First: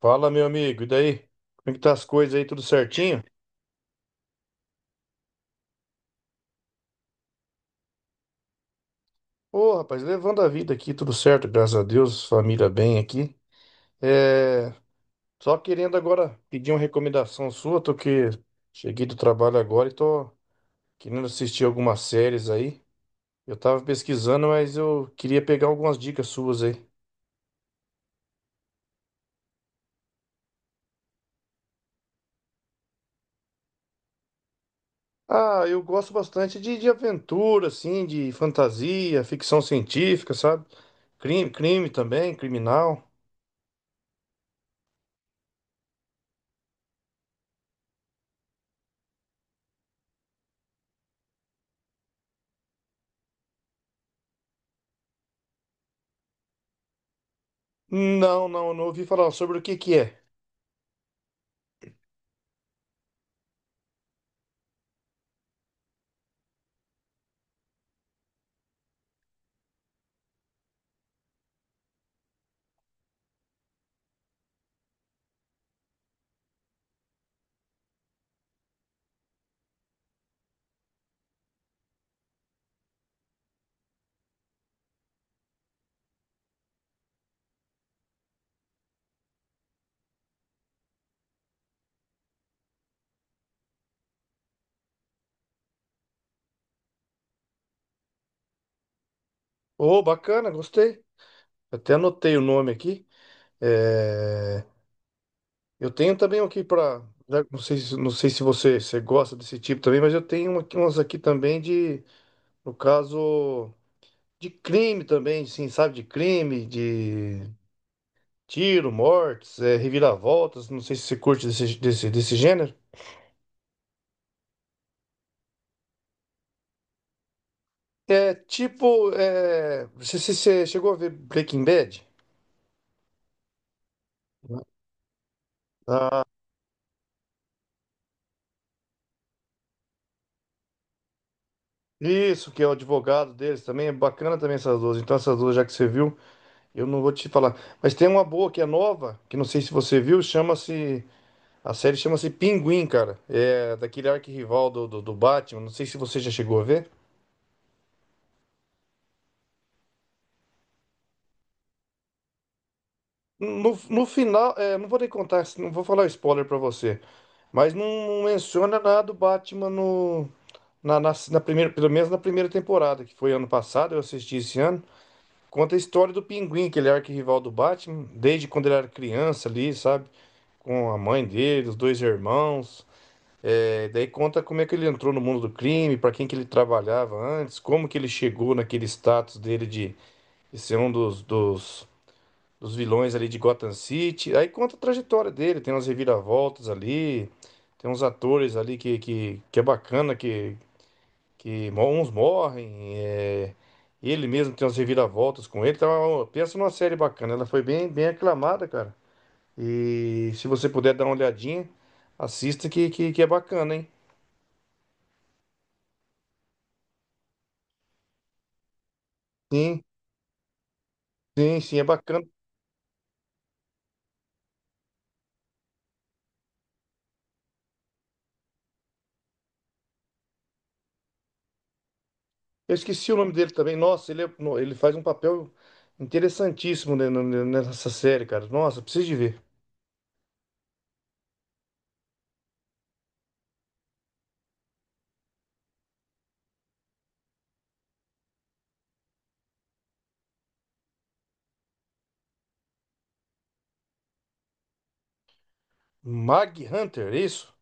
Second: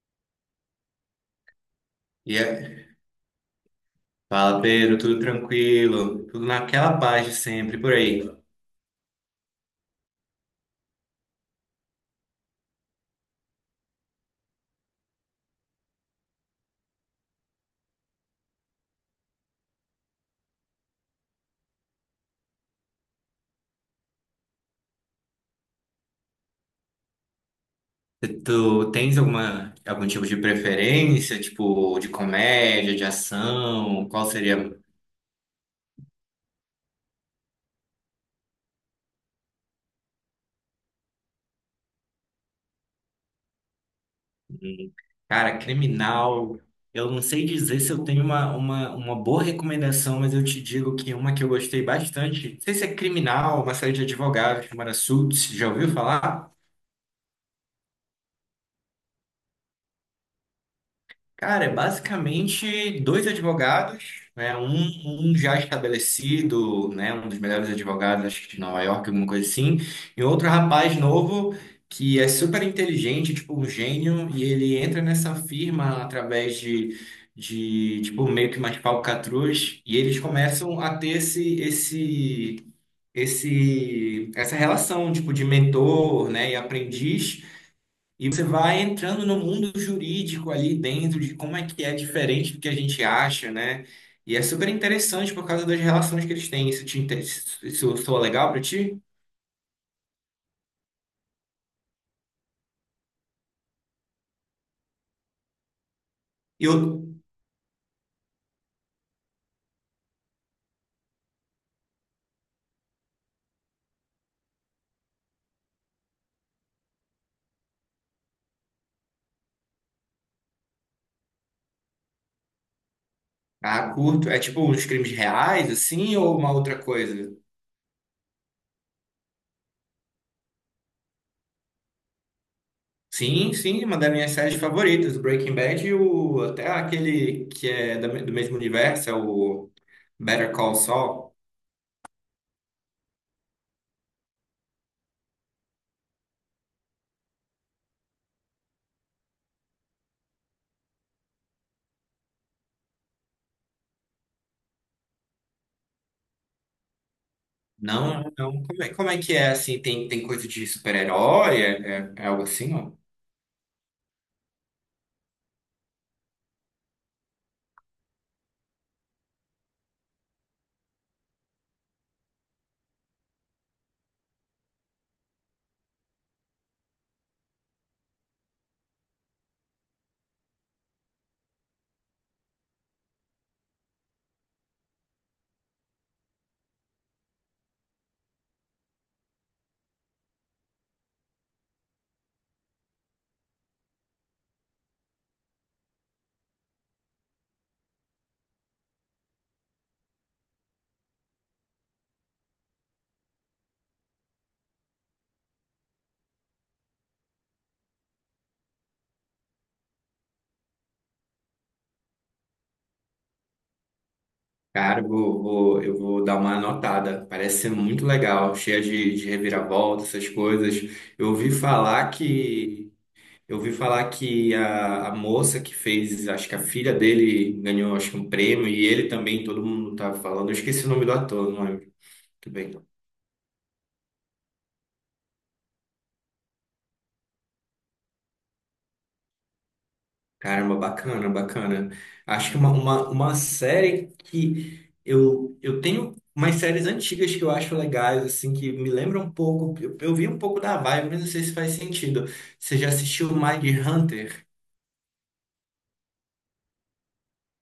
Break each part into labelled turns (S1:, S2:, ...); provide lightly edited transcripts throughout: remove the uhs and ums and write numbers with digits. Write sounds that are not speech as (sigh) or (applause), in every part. S1: Fala, meu amigo, e daí? Como é que tá as coisas
S2: E
S1: aí, tudo
S2: aí?
S1: certinho?
S2: Fala, Pedro, tudo tranquilo? Tudo naquela paz de sempre, por aí.
S1: Ô, rapaz, levando a vida aqui, tudo certo, graças a Deus, família bem aqui. É, só querendo agora pedir uma recomendação sua, tô que cheguei do trabalho agora e tô querendo assistir algumas séries aí. Eu tava pesquisando, mas eu queria pegar algumas dicas suas aí.
S2: Tu tens algum tipo de preferência, tipo, de comédia, de ação? Qual seria?
S1: Ah, eu gosto bastante de aventura, assim, de fantasia, ficção científica, sabe? Crime, crime também, criminal.
S2: Hum. Cara, criminal. Eu não sei dizer se eu tenho uma boa recomendação, mas eu te digo que uma que eu gostei bastante. Não sei se é criminal, uma série de advogados chamada Suits, já ouviu falar?
S1: Não, não, eu não ouvi falar sobre o que que é.
S2: Cara, é basicamente dois advogados, né? Um já estabelecido, né? Um dos melhores advogados, acho que de Nova York, alguma coisa assim, e outro rapaz novo que é super inteligente, tipo um gênio, e ele entra nessa firma através de tipo, meio que umas falcatruas, e eles começam a ter essa relação, tipo, de mentor, né? E aprendiz. E você vai entrando no mundo jurídico ali dentro de como é que é diferente do que a gente acha, né? E é super interessante por causa das relações que eles têm. Isso te interessa, isso soa legal pra ti?
S1: Ô, bacana, gostei. Até anotei o nome aqui. É, Eu tenho também um aqui
S2: E eu,
S1: para. Não sei, não sei se você gosta desse tipo também, mas eu tenho um umas aqui também de, no caso, de crime também, assim, sabe? De crime, de tiro, mortes, é, reviravoltas. Não sei se você curte desse gênero.
S2: ah, curto. É tipo uns crimes reais, assim, ou uma outra coisa?
S1: É tipo. É... você chegou a ver Breaking Bad?
S2: Sim, sim, uma das minhas séries favoritas, o Breaking Bad e o, até aquele que é do mesmo universo, é o Better Call Saul.
S1: Isso, que é o advogado deles também. É bacana também essas duas. Então, essas duas, já que você viu. Eu não vou te falar. Mas tem uma boa que é nova, que não sei se você viu, chama-se. A série chama-se Pinguim, cara. É daquele arquirrival do Batman. Não sei se você já chegou a ver.
S2: Não, não. Como é que é assim? Tem, tem coisa de super-herói? É algo assim, ó?
S1: No, no final, é, não vou nem contar, não vou falar spoiler pra você. Mas não menciona nada do Batman no, na, na, na primeira, pelo menos na primeira temporada, que foi ano passado, eu assisti esse ano. Conta a história do Pinguim, que ele é arquirrival do Batman, desde quando ele era criança ali, sabe? Com a mãe dele, os dois irmãos. É, daí conta como é que ele entrou no mundo do crime, para quem que ele trabalhava antes, como que ele chegou naquele status dele de ser um dos vilões ali de Gotham City. Aí conta a trajetória dele, tem umas reviravoltas ali, tem uns atores ali que é bacana, uns morrem, é, ele mesmo tem umas reviravoltas com ele. Então, é pensa numa série bacana, ela foi bem, bem aclamada, cara. E se você puder dar uma olhadinha, assista que é bacana, hein?
S2: Cara, eu vou dar uma anotada. Parece ser muito legal, cheia de
S1: Sim.
S2: reviravolta, essas coisas. Eu ouvi
S1: Sim, sim, é
S2: falar
S1: bacana.
S2: que eu ouvi falar que a moça que fez, acho que a filha dele ganhou, acho que um prêmio e ele também, todo mundo tá falando. Eu esqueci o nome do ator, não lembro. Tudo bem.
S1: Eu esqueci o nome dele também. Nossa, ele, ele faz um papel interessantíssimo nessa série, cara. Nossa, preciso de ver.
S2: Caramba, bacana, bacana. Acho que é uma série que eu tenho umas séries antigas que eu acho legais, assim, que me lembram um pouco. Eu vi um pouco da vibe, mas não sei se faz sentido. Você já assistiu Mind Hunter?
S1: Mag Hunter, é isso?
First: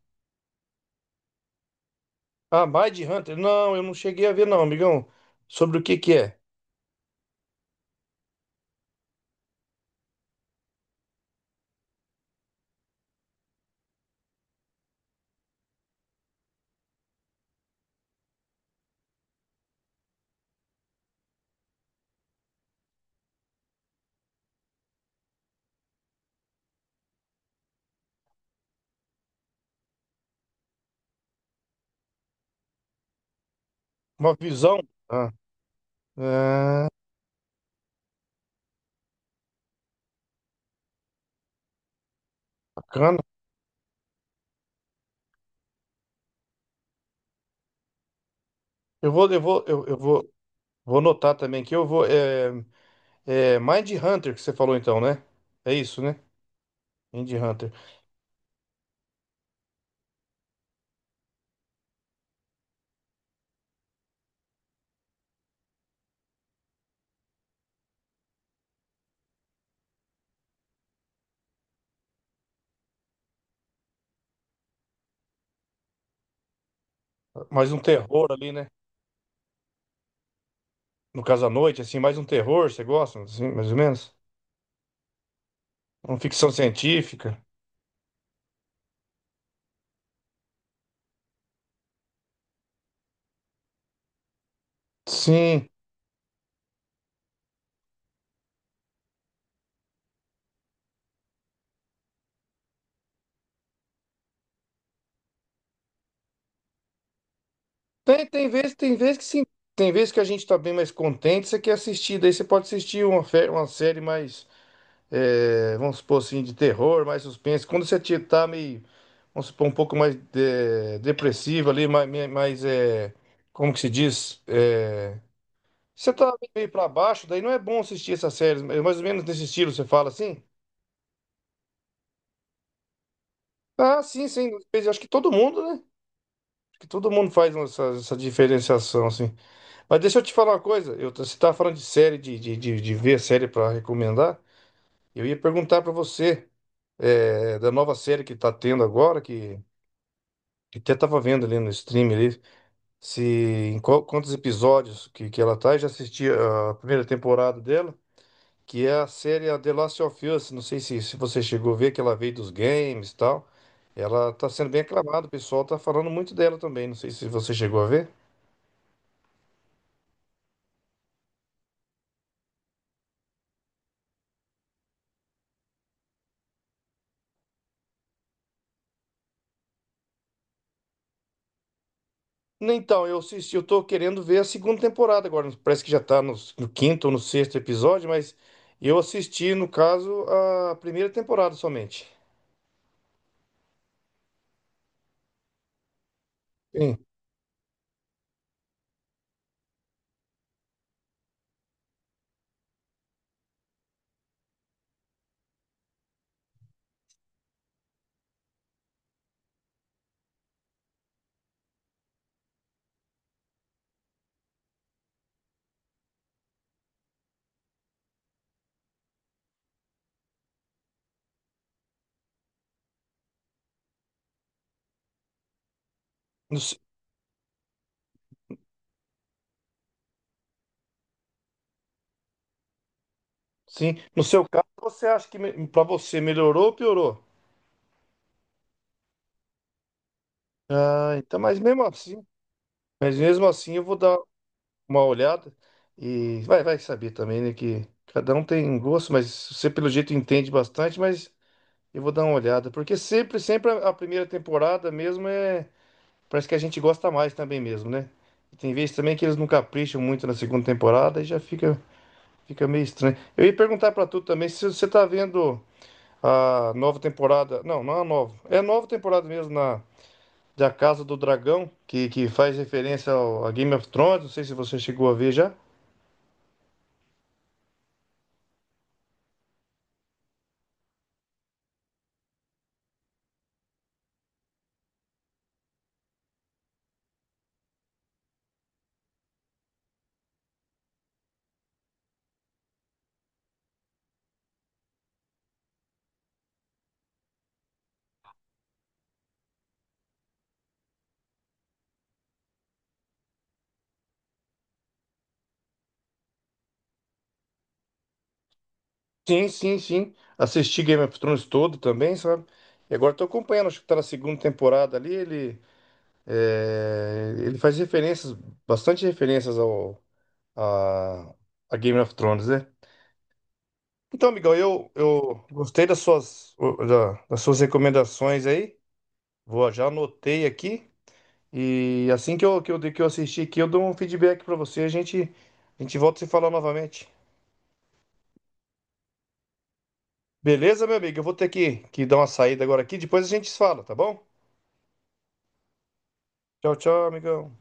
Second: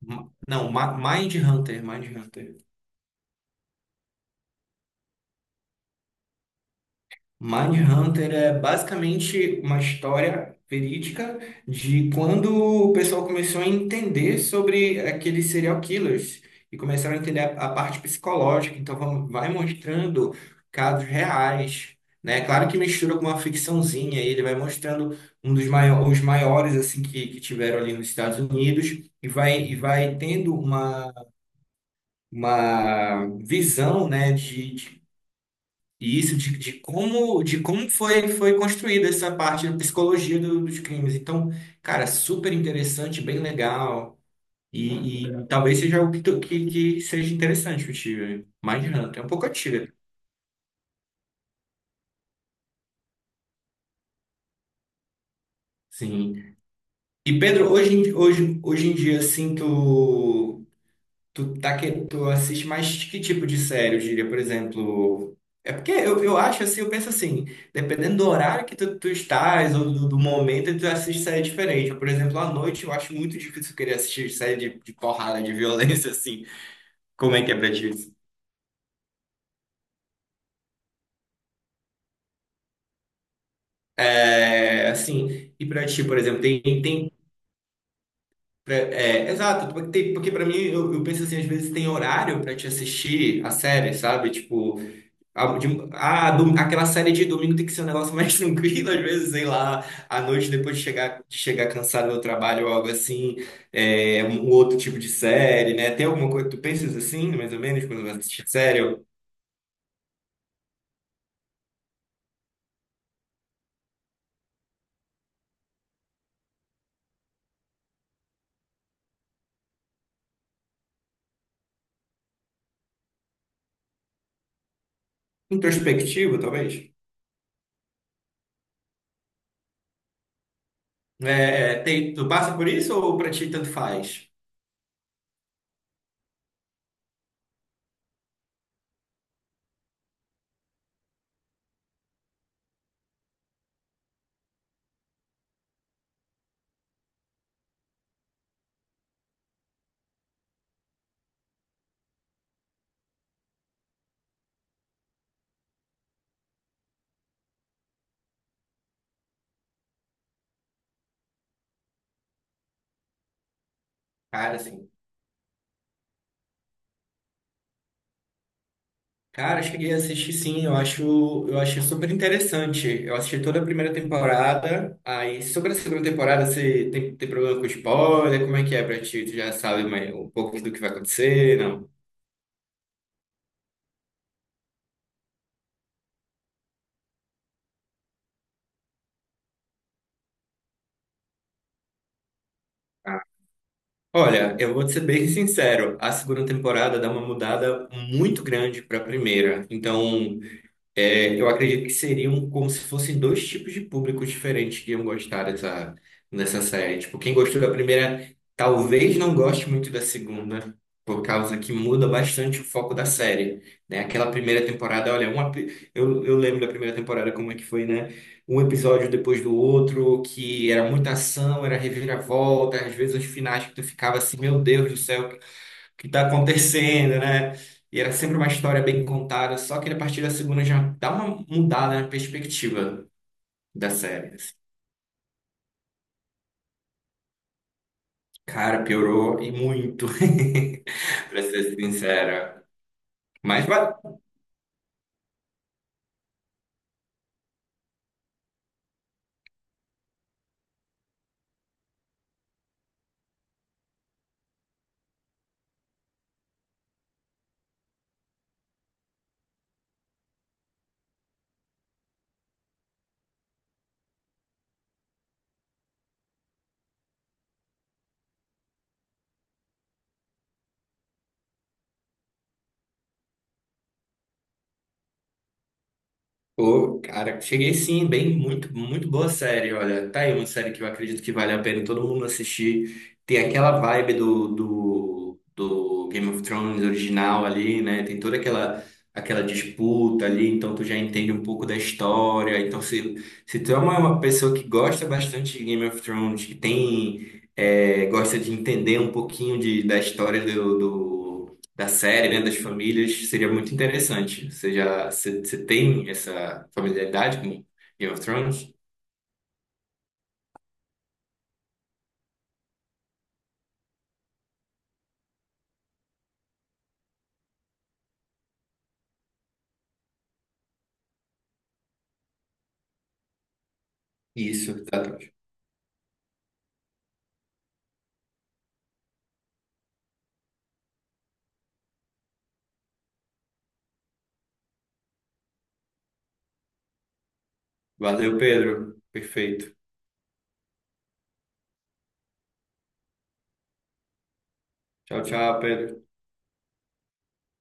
S2: Não, Mind Hunter.
S1: Ah, Mind Hunter. Não, eu não cheguei a ver, não, amigão. Sobre o que que é?
S2: Mindhunter é basicamente uma história verídica de quando o pessoal começou a entender sobre aqueles serial killers e começaram a entender a parte psicológica. Então, vamos, vai mostrando casos reais, né? Claro que mistura com uma ficçãozinha, e ele vai mostrando os maiores assim que tiveram ali nos Estados Unidos e vai tendo uma visão, né,
S1: Uma visão?
S2: de
S1: Ah,
S2: e isso de
S1: ah,
S2: como foi construída essa parte da psicologia dos crimes. Então, cara, super
S1: bacana.
S2: interessante, bem legal. E talvez seja algo que que, seja interessante para ti.
S1: Eu
S2: Mindhunter, é um
S1: vou, eu
S2: pouco
S1: vou,
S2: antiga.
S1: eu vou, vou anotar também que eu vou. É Mind Hunter que você falou então, né? É isso, né?
S2: Sim.
S1: Mind
S2: E Pedro,
S1: Hunter.
S2: hoje em dia, assim, tu assiste mais que tipo de série, eu diria, por exemplo? É porque eu acho assim, eu penso assim, dependendo do horário que tu estás ou do momento, tu assiste série diferente. Por exemplo, à noite eu acho muito difícil querer assistir série de porrada, de (laughs) violência, assim. Como é que é pra
S1: Mais um
S2: ti isso?
S1: terror ali, né? No caso à noite, assim, mais um terror, você gosta, assim, mais ou menos?
S2: É, assim, e pra ti, por
S1: Uma
S2: exemplo,
S1: ficção científica?
S2: exato, porque tem, porque pra mim, eu penso assim, às vezes tem horário pra te assistir a série, sabe? Tipo,
S1: Sim.
S2: ah aquela série de domingo tem que ser um negócio mais (laughs) tranquilo, às vezes, sei lá, à noite depois de chegar cansado do trabalho ou algo assim, é, um outro tipo de série, né? Tem alguma coisa que tu pensas assim, mais ou menos, quando vai assistir série?
S1: Tem
S2: Ou
S1: vezes que sim. Tem vezes que a gente tá bem mais contente, você quer assistir. Daí você pode assistir uma, uma série mais, é, vamos supor assim, de terror, mais suspense. Quando você tá meio, vamos supor, um pouco mais depressivo ali, mais, é, como que se diz? É, você tá
S2: introspectivo,
S1: meio
S2: talvez?
S1: pra baixo, daí não é bom assistir essas séries. É mais ou menos nesse estilo, você fala assim?
S2: É, tem, tu passa por isso ou pra ti tanto
S1: Ah, sim,
S2: faz?
S1: sim. Eu acho que todo mundo, né? Acho que todo mundo faz essa diferenciação, assim. Mas deixa eu te falar uma coisa. Eu, você estava falando de série, de ver série para recomendar. Eu ia perguntar para você é, da nova série que tá tendo agora, que até estava vendo ali no stream ali, se em quantos episódios que ela tá. Eu já assisti a primeira temporada dela, que é a série a The Last of Us. Não sei se, se você chegou a ver que ela veio dos games e tal. Ela tá
S2: Cara,
S1: sendo bem
S2: assim.
S1: aclamada, o pessoal tá falando muito dela também. Não sei se você chegou a ver.
S2: Cara, eu cheguei a assistir sim, eu acho, eu achei super interessante. Eu assisti toda a primeira temporada, aí sobre a segunda temporada você tem problema com spoiler, como é que é pra ti? Tu já sabe mais, um pouco do que vai acontecer, não?
S1: Então, eu assisti, eu tô querendo ver a segunda temporada agora. Parece que já tá no quinto ou no sexto episódio, mas eu assisti, no caso, a primeira temporada somente.
S2: Ah, olha, eu vou te ser bem sincero, a segunda temporada
S1: Sim.
S2: dá uma mudada muito grande para a primeira. Então, é, eu acredito que seriam como se fossem dois tipos de públicos diferentes que iam gostar dessa série. Tipo, quem gostou da primeira talvez não goste muito da segunda, por causa que muda bastante o foco da série, né? Aquela primeira temporada, olha, eu lembro da primeira temporada como é que foi, né? Um episódio depois do outro, que era muita ação, era reviravolta, às vezes os finais que tu ficava assim, meu Deus do céu, que está
S1: No,
S2: acontecendo, né? E era sempre uma história bem contada, só que a partir da segunda já dá uma mudada na perspectiva da
S1: sim. No
S2: série.
S1: seu
S2: Assim.
S1: caso, você acha que pra você melhorou ou piorou?
S2: Cara, piorou e muito,
S1: Ah,
S2: (laughs)
S1: então,
S2: pra ser sincera.
S1: mas mesmo
S2: Mas
S1: assim eu vou dar uma olhada e vai, vai saber também, né, que cada um tem gosto, mas você pelo jeito entende bastante, mas eu vou dar uma olhada, porque sempre a primeira temporada mesmo parece que a gente gosta mais também mesmo, né? E tem vezes também que eles não capricham muito na segunda temporada e já fica, fica meio estranho. Eu ia perguntar pra tu também se você tá vendo a nova temporada. Não, não é a nova. É a nova temporada mesmo na da Casa do Dragão, que faz referência a Game of Thrones. Não sei se você chegou a ver já.
S2: pô, cara, cheguei sim, bem, muito, muito boa série, olha. Tá aí uma série que eu acredito que vale a pena todo mundo assistir. Tem aquela vibe do Game of Thrones original ali, né? Tem toda aquela, aquela disputa ali, então tu já entende um pouco da história. Então, se tu é uma pessoa que gosta bastante de Game of Thrones, que tem, é, gosta de entender um pouquinho de, da história do, do da série, né, das famílias, seria muito interessante. Você tem essa familiaridade com Game of Thrones?
S1: Sim, sim, sim. Assisti Game of Thrones todo também, sabe? E agora tô acompanhando, acho que tá na segunda temporada ali. Ele, é, ele faz referências, bastante referências ao a, a Game of Thrones, né? Então, amigão,
S2: Isso, exatamente.
S1: eu gostei das suas, das suas recomendações aí. Vou, já anotei aqui. E assim que que eu assistir aqui, eu dou um feedback pra você. A gente volta a se falar novamente.
S2: Valeu, Pedro. Perfeito.
S1: Beleza, meu amigo? Eu vou ter que dar uma saída agora aqui. Depois a gente se fala, tá bom?
S2: Tchau, tchau, Pedro.
S1: Tchau, tchau, amigão.